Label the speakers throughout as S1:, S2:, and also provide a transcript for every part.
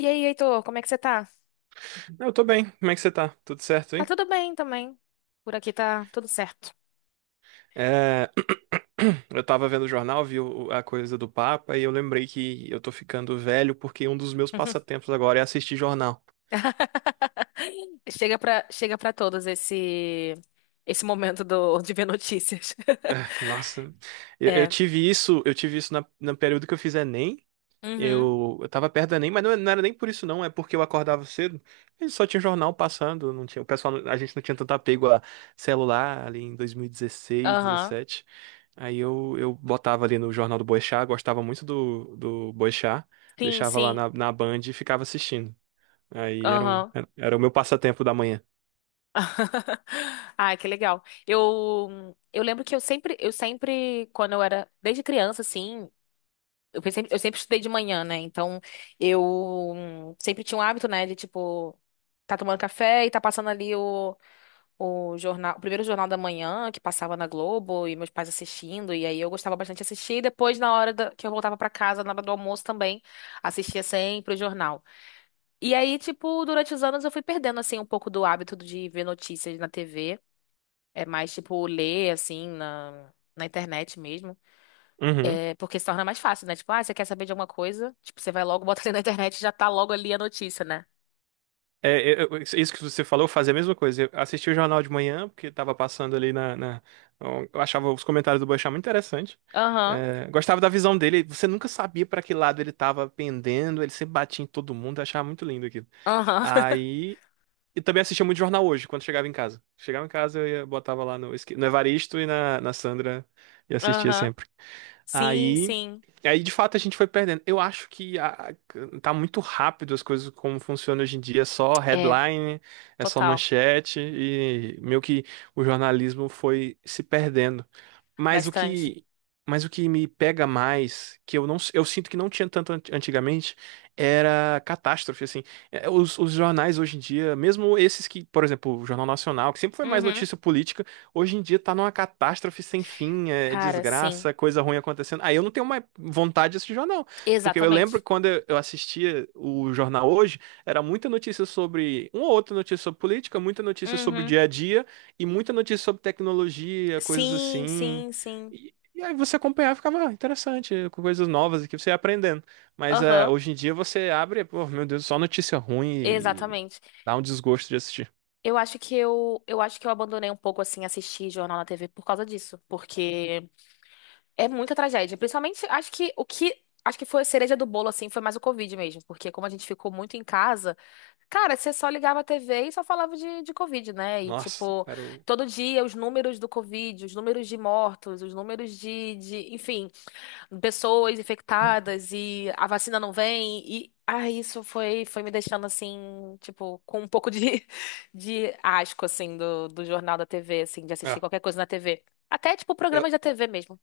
S1: E aí, Heitor, como é que você tá?
S2: Eu tô bem, como é que você tá? Tudo certo,
S1: Tá
S2: hein?
S1: tudo bem também. Por aqui tá tudo certo.
S2: É, Eu tava vendo o jornal, a coisa do Papa e eu lembrei que eu tô ficando velho porque um dos meus passatempos agora é assistir jornal.
S1: Chega pra todos esse esse momento do, de ver notícias.
S2: É, nossa, eu
S1: É.
S2: tive isso, no período que eu fiz Enem.
S1: Uhum.
S2: Eu tava perto da ENEM, mas não era nem por isso não. É porque eu acordava cedo e só tinha jornal passando. Não tinha, o pessoal, não- A gente não tinha tanto apego a celular ali em 2016,
S1: Aham.
S2: 17. Eu botava ali no Jornal do Boechat, gostava muito do Boechat,
S1: Sim,
S2: deixava lá
S1: sim.
S2: na Band e ficava assistindo. Aí era, um,
S1: Aham.
S2: era, era o meu passatempo da manhã.
S1: Ai, que legal. Eu lembro que eu sempre quando eu era desde criança assim, eu sempre estudei de manhã, né? Então, eu sempre tinha um hábito, né, de tipo tá tomando café e tá passando ali o jornal, o primeiro jornal da manhã que passava na Globo e meus pais assistindo, e aí eu gostava bastante de assistir, e depois na hora da- que eu voltava pra casa, na hora do almoço também, assistia sempre o jornal. E aí, tipo, durante os anos eu fui perdendo assim um pouco do hábito de ver notícias na TV, é mais tipo ler assim na Na internet mesmo.
S2: Uhum.
S1: É, porque se torna mais fácil, né? Tipo, ah, você quer saber de alguma coisa? Tipo, você vai logo, bota ali na internet e já tá logo ali a notícia, né?
S2: Isso que você falou, eu fazia a mesma coisa. Eu assistia o jornal de manhã, porque tava passando ali Eu achava os comentários do Boechat muito interessante.
S1: Aham,
S2: É, gostava da visão dele. Você nunca sabia para que lado ele tava pendendo, ele sempre batia em todo mundo, eu achava muito lindo aquilo.
S1: aham,
S2: Aí. E também assistia muito jornal hoje, quando chegava em casa. Chegava em casa, botava lá no Evaristo e na Sandra e assistia
S1: aham.
S2: sempre.
S1: Sim,
S2: Aí,
S1: sim.
S2: aí de fato a gente foi perdendo. Eu acho que tá muito rápido as coisas como funciona hoje em dia, é só
S1: É,
S2: headline, é só
S1: total.
S2: manchete e meio que o jornalismo foi se perdendo. Mas o
S1: Bastante.
S2: que mas o que me pega mais, que eu sinto que não tinha tanto antigamente, era catástrofe assim. É. Os jornais hoje em dia, mesmo esses que, por exemplo, o Jornal Nacional, que sempre foi mais
S1: Uhum.
S2: notícia política, hoje em dia tá numa catástrofe sem fim, é
S1: Cara, sim.
S2: desgraça, coisa ruim acontecendo. Aí eu não tenho mais vontade de assistir jornal. Porque eu lembro
S1: Exatamente.
S2: que quando eu assistia o jornal hoje, era muita notícia sobre. Uma ou outra notícia sobre política, muita notícia sobre o
S1: Uhum.
S2: dia a dia e muita notícia sobre tecnologia, coisas
S1: Sim,
S2: assim.
S1: sim, sim.
S2: E aí você acompanhava e ficava: "Ah, interessante, com coisas novas que você ia aprendendo." Mas é,
S1: Aham.
S2: hoje em dia você abre, pô, meu Deus, só notícia ruim e
S1: Exatamente.
S2: dá um desgosto de assistir.
S1: Eu acho que eu abandonei um pouco assim assistir jornal na TV por causa disso, porque é muita tragédia. Principalmente, acho que o que foi a cereja do bolo assim foi mais o Covid mesmo, porque como a gente ficou muito em casa, cara, você só ligava a TV e só falava de Covid, né? E
S2: Nossa,
S1: tipo,
S2: era o.
S1: todo dia os números do Covid, os números de mortos, os números de, enfim, pessoas infectadas e a vacina não vem e ah, isso foi me deixando assim, tipo, com um pouco de, de asco assim do, do jornal da TV, assim, de assistir
S2: É.
S1: qualquer coisa na TV. Até tipo
S2: Eu,
S1: programas da TV mesmo,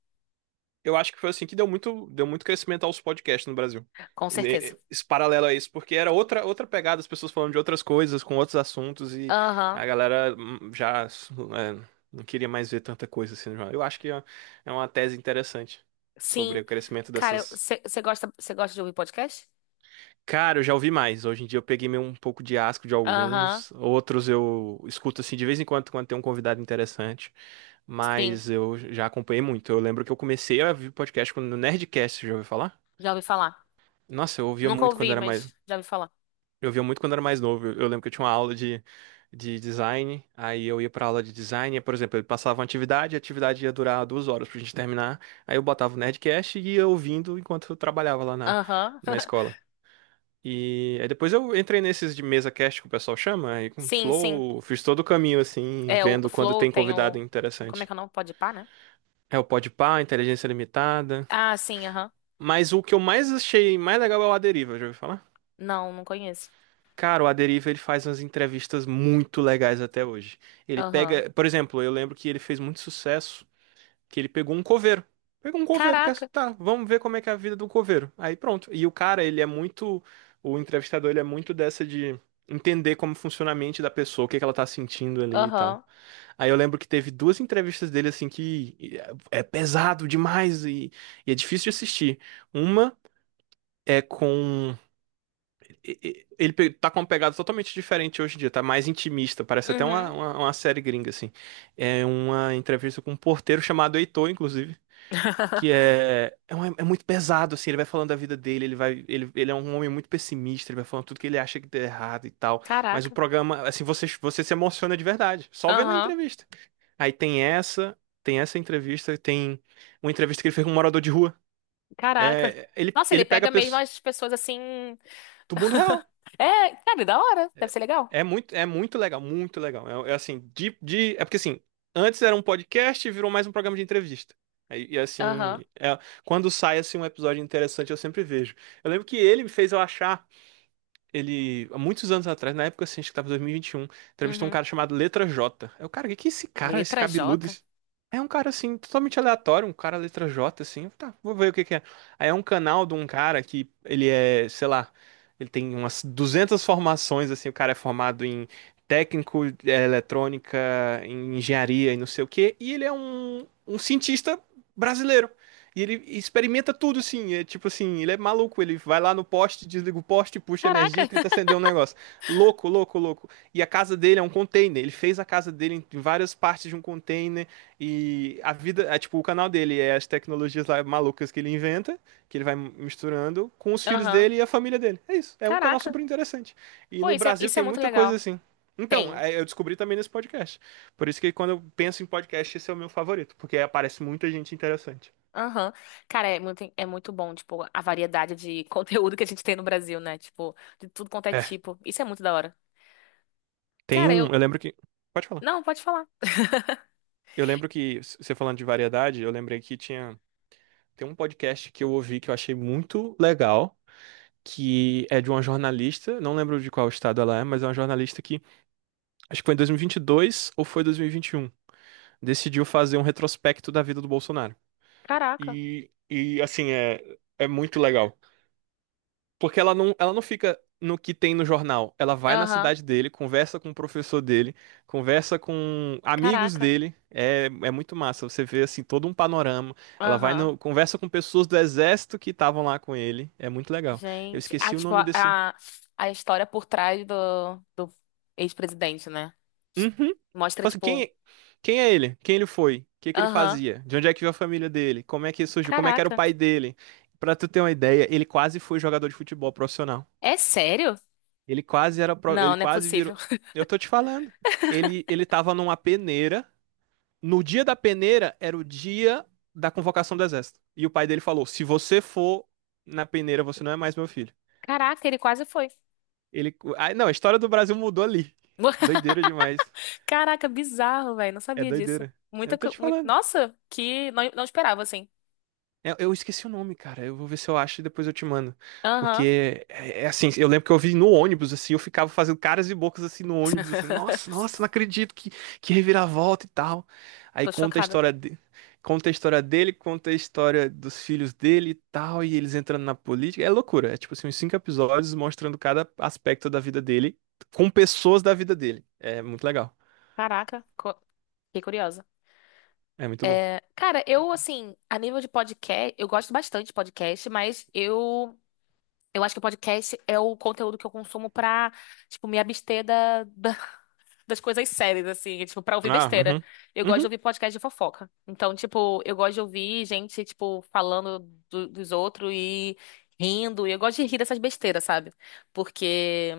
S2: eu acho que foi assim que deu muito crescimento aos podcasts no Brasil.
S1: com certeza.
S2: Esse paralelo a isso, porque era outra, outra pegada, as pessoas falando de outras coisas, com outros assuntos, e
S1: Aham.
S2: a galera não queria mais ver tanta coisa assim. Já. Eu acho que é uma tese interessante sobre
S1: Sim.
S2: o crescimento
S1: Cara,
S2: dessas.
S1: você gosta de ouvir podcast?
S2: Cara, eu já ouvi mais. Hoje em dia eu peguei meio um pouco de asco de
S1: Aham.
S2: alguns, outros eu escuto assim de vez em quando quando tem um convidado interessante,
S1: Sim,
S2: mas eu já acompanhei muito. Eu lembro que eu comecei a ouvir podcast quando no Nerdcast, já ouviu falar?
S1: já ouvi falar.
S2: Nossa, eu ouvia
S1: Nunca
S2: muito quando
S1: ouvi,
S2: era mais.
S1: mas já ouvi falar.
S2: Eu ouvia muito quando era mais novo. Eu lembro que eu tinha uma aula de design, aí eu ia pra aula de design, e, por exemplo, ele passava uma atividade, e a atividade ia durar 2 horas pra gente terminar. Aí eu botava o Nerdcast e ia ouvindo enquanto eu trabalhava lá
S1: Aham.
S2: na escola. E aí depois eu entrei nesses de mesa cast que o pessoal chama, aí com
S1: Sim, sim.
S2: Flow, fiz todo o caminho assim,
S1: É o
S2: vendo quando
S1: Flow
S2: tem
S1: tem
S2: convidado
S1: o como é
S2: interessante.
S1: que é o nome? Podpah, né?
S2: É o Podpah, Inteligência Limitada.
S1: Ah, sim, aham.
S2: Mas o que eu mais achei mais legal é o A Deriva, já ouviu falar?
S1: Não, não conheço.
S2: Cara, o A Deriva ele faz umas entrevistas muito legais até hoje. Ele
S1: Aham.
S2: pega, por exemplo, eu lembro que ele fez muito sucesso, que ele pegou um coveiro. Pegou um coveiro, quer
S1: Caraca.
S2: tá, vamos ver como é que é a vida do coveiro. Aí pronto. E o cara, ele é muito, o entrevistador, ele é muito dessa de entender como funciona a mente da pessoa, o que que ela tá sentindo ali e tal.
S1: Aham.
S2: Aí eu lembro que teve duas entrevistas dele assim que é pesado demais e é difícil de assistir. Uma é com ele tá com uma pegada totalmente diferente hoje em dia, tá mais intimista, parece até
S1: Uhum.
S2: uma série gringa, assim. É uma entrevista com um porteiro chamado Heitor, inclusive, que é muito pesado, assim, ele vai falando da vida dele, ele vai, ele é um homem muito pessimista, ele vai falando tudo que ele acha que deu errado e tal, mas o
S1: Caraca.
S2: programa, assim, você se emociona de verdade, só vendo a
S1: Aham.
S2: entrevista. Aí tem essa entrevista, tem uma entrevista que ele fez com um morador de rua.
S1: Caraca.
S2: É,
S1: Nossa, ele
S2: ele pega
S1: pega mesmo
S2: pessoas
S1: as pessoas assim.
S2: do mundo real.
S1: É, cara, da hora. Deve
S2: É
S1: ser legal.
S2: é muito legal, muito legal. É, é assim, é porque assim, antes era um podcast e virou mais um programa de entrevista. E, e,
S1: Aham.
S2: assim, é- quando sai assim um episódio interessante, eu sempre vejo. Eu lembro que ele me fez eu achar ele, há muitos anos atrás, na época, assim, acho que tava em 2021, entrevistou um
S1: Uhum.
S2: cara chamado Letra J. É o cara, o que que é esse cara, esse
S1: Letra
S2: cabeludo?
S1: J.
S2: É um cara, assim, totalmente aleatório, um cara Letra J, assim. Eu, tá, vou ver o que que é. Aí é um canal de um cara que ele é, sei lá, ele tem umas 200 formações, assim. O cara é formado em técnico, é, eletrônica, em engenharia e não sei o quê. E ele é um cientista brasileiro. E ele experimenta tudo, sim. É tipo assim, ele é maluco. Ele vai lá no poste, desliga o poste, puxa energia e
S1: Caraca.
S2: tenta acender um negócio. Louco, louco, louco. E a casa dele é um container. Ele fez a casa dele em várias partes de um container. E a vida, é, tipo, o canal dele é as tecnologias lá malucas que ele inventa, que ele vai misturando com os filhos
S1: Aham.
S2: dele e a família dele. É isso. É um canal
S1: Caraca.
S2: super interessante. E
S1: Pô,
S2: no
S1: isso é,
S2: Brasil
S1: isso é
S2: tem
S1: muito
S2: muita coisa
S1: legal.
S2: assim. Então,
S1: Tem.
S2: é, eu descobri também nesse podcast. Por isso que quando eu penso em podcast, esse é o meu favorito, porque aparece muita gente interessante.
S1: Aham. Cara, é muito bom, tipo, a variedade de conteúdo que a gente tem no Brasil, né? Tipo, de tudo quanto é
S2: É.
S1: tipo. Isso é muito da hora.
S2: Tem
S1: Cara,
S2: um,
S1: eu.
S2: eu lembro que. Pode falar.
S1: Não, pode falar.
S2: Eu lembro que, você falando de variedade, eu lembrei que tinha. Tem um podcast que eu ouvi que eu achei muito legal, que é de uma jornalista, não lembro de qual estado ela é, mas é uma jornalista que, acho que foi em 2022 ou foi dois mil e vinte e um, decidiu fazer um retrospecto da vida do Bolsonaro.
S1: Caraca.
S2: E assim, é, é muito legal. Porque ela não fica no que tem no jornal. Ela vai na
S1: Aham.
S2: cidade dele, conversa com o professor dele, conversa com amigos
S1: Caraca.
S2: dele. É, é muito massa. Você vê assim todo um panorama. Ela vai
S1: Aham.
S2: no, conversa com pessoas do exército que estavam lá com ele. É muito legal. Eu
S1: Gente. Ah,
S2: esqueci o
S1: tipo,
S2: nome
S1: a,
S2: desse.
S1: a a história por trás do, do ex-presidente, né?
S2: Uhum.
S1: Mostra,
S2: Fala assim,
S1: tipo.
S2: quem é ele? Quem ele foi? O que que ele
S1: Aham.
S2: fazia? De onde é que veio a família dele? Como é que surgiu? Como é que era o
S1: Caraca.
S2: pai dele? Pra tu ter uma ideia, ele quase foi jogador de futebol profissional.
S1: É sério?
S2: Ele quase era, ele
S1: Não, não é
S2: quase virou.
S1: possível.
S2: Eu tô te falando. Ele tava numa peneira. No dia da peneira era o dia da convocação do exército. E o pai dele falou: "Se você for na peneira, você não é mais meu filho".
S1: Caraca, ele quase foi.
S2: Ele, ah, não, a história do Brasil mudou ali. Doideira demais.
S1: Caraca, bizarro, velho. Não
S2: É
S1: sabia disso.
S2: doideira.
S1: Muita,
S2: Eu tô
S1: co-
S2: te
S1: mui-
S2: falando.
S1: Nossa, que não, não esperava, assim.
S2: Eu esqueci o nome, cara. Eu vou ver se eu acho e depois eu te mando.
S1: Aham.
S2: Porque é, é assim, eu lembro que eu vi no ônibus, assim, eu ficava fazendo caras e bocas assim no ônibus, assim, nossa, nossa, não acredito que reviravolta e tal. Aí
S1: Tô
S2: conta a
S1: chocada.
S2: história de, conta a história dele, conta a história dos filhos dele e tal, e eles entrando na política. É loucura. É tipo assim, uns 5 episódios mostrando cada aspecto da vida dele com pessoas da vida dele. É muito legal.
S1: Caraca, co- fiquei curiosa.
S2: É muito bom.
S1: Cara, eu, assim, a nível de podcast, eu gosto bastante de podcast, mas eu acho que o podcast é o conteúdo que eu consumo pra, tipo, me abster da das coisas sérias, assim, tipo, pra ouvir
S2: Ah,
S1: besteira.
S2: uhum.
S1: Eu gosto de
S2: Uhum.
S1: ouvir podcast de fofoca. Então, tipo, eu gosto de ouvir gente, tipo, falando do- dos outros e rindo. E eu gosto de rir dessas besteiras, sabe? Porque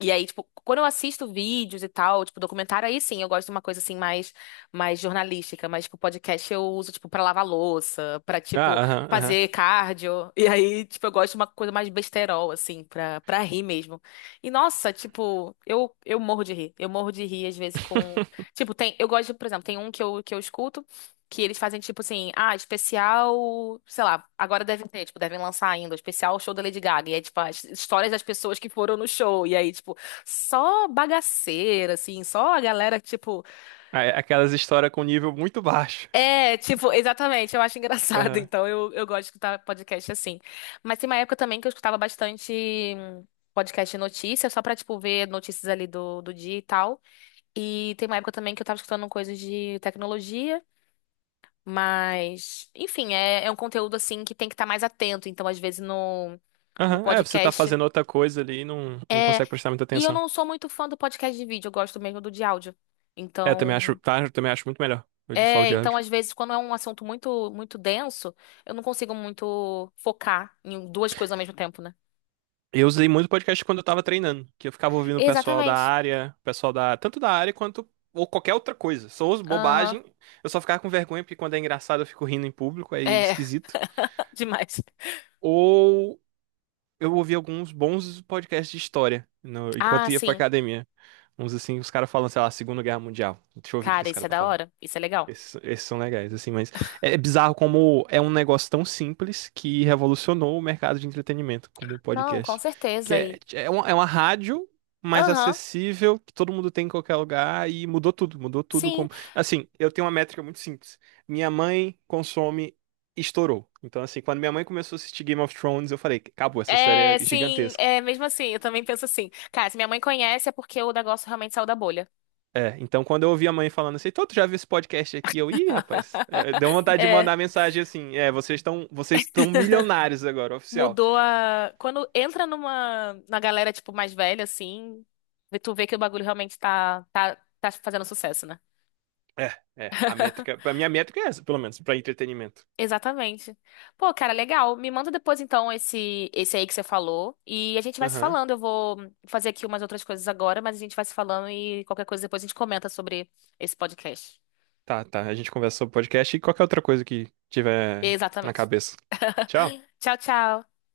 S1: e aí, tipo, quando eu assisto vídeos e tal, tipo, documentário, aí sim, eu gosto de uma coisa assim mais, mais jornalística, mas, tipo, podcast eu uso, tipo, pra lavar louça, pra,
S2: Ah,
S1: tipo,
S2: aham,
S1: fazer
S2: aham.
S1: cardio. E aí, tipo, eu gosto de uma coisa mais besterol, assim, pra, pra rir mesmo. E, nossa, tipo, eu morro de rir. Eu morro de rir, às vezes, com... Tipo, tem... Eu gosto, de, por exemplo, tem um que eu escuto, que eles fazem tipo assim, ah, especial, sei lá, agora devem ter, tipo, devem lançar ainda, o especial show da Lady Gaga. E é tipo as histórias das pessoas que foram no show. E aí, tipo, só bagaceira, assim, só a galera, tipo.
S2: É, aquelas histórias com nível muito baixo.
S1: É, tipo, exatamente, eu acho engraçado.
S2: Aham.
S1: Então eu gosto de escutar podcast assim. Mas tem uma época também que eu escutava bastante hum, podcast de notícias, só pra, tipo, ver notícias ali do, do dia e tal. E tem uma época também que eu tava escutando coisas de tecnologia. Mas, enfim, é, é um conteúdo assim que tem que estar mais atento. Então, às vezes, no, no
S2: Aham, é, você tá
S1: podcast.
S2: fazendo outra coisa ali e não, não
S1: É,
S2: consegue prestar muita
S1: e eu
S2: atenção.
S1: não sou muito fã do podcast de vídeo, eu gosto mesmo do de áudio.
S2: É, também acho,
S1: Então,
S2: tá, eu também acho muito melhor. Eu de só o
S1: é,
S2: diário.
S1: então às vezes quando é um assunto muito denso, eu não consigo muito focar em duas coisas ao mesmo tempo, né?
S2: Eu usei muito podcast quando eu tava treinando, que eu ficava ouvindo o pessoal da
S1: Exatamente.
S2: área, pessoal da, tanto da área quanto ou qualquer outra coisa. Só uso
S1: Aham.
S2: bobagem, eu só ficava com vergonha porque quando é engraçado eu fico rindo em público, é
S1: É.
S2: esquisito.
S1: Demais.
S2: Ou eu ouvi alguns bons podcasts de história
S1: Ah,
S2: enquanto ia pra
S1: sim.
S2: academia. Uns assim, os caras falando, sei lá, Segunda Guerra Mundial. Deixa eu ouvir o que
S1: Cara,
S2: esse
S1: isso
S2: cara
S1: é
S2: tá
S1: da
S2: falando.
S1: hora. Isso é legal.
S2: Esses são legais, assim, mas é bizarro como é um negócio tão simples que revolucionou o mercado de entretenimento, como o
S1: Não, com
S2: podcast, que
S1: certeza. E
S2: é é uma rádio mais
S1: aham.
S2: acessível, que todo mundo tem em qualquer lugar e mudou tudo
S1: Sim.
S2: como... Assim, eu tenho uma métrica muito simples. Minha mãe consome estourou. Então, assim, quando minha mãe começou a assistir Game of Thrones, eu falei, acabou, essa
S1: É,
S2: série é
S1: sim,
S2: gigantesca.
S1: é mesmo assim, eu também penso assim. Cara, se minha mãe conhece é porque o negócio realmente saiu da bolha.
S2: É, então quando eu ouvi a mãe falando assim, tô, tu já viu esse podcast aqui? Eu, ih, rapaz, é, deu vontade de
S1: É,
S2: mandar mensagem assim, é, vocês estão milionários agora, oficial.
S1: mudou a. Quando entra numa na galera, tipo, mais velha, assim, tu vê que o bagulho realmente tá fazendo sucesso, né?
S2: É, é, a métrica, a minha métrica é essa, pelo menos, pra entretenimento.
S1: Exatamente. Pô, cara, legal. Me manda depois, então, esse aí que você falou. E a gente vai se
S2: Aham.
S1: falando. Eu vou fazer aqui umas outras coisas agora, mas a gente vai se falando e qualquer coisa depois a gente comenta sobre esse podcast.
S2: Tá, tá, a gente conversa sobre podcast e qualquer outra coisa que tiver na
S1: Exatamente.
S2: cabeça. Tchau.
S1: Tchau, tchau.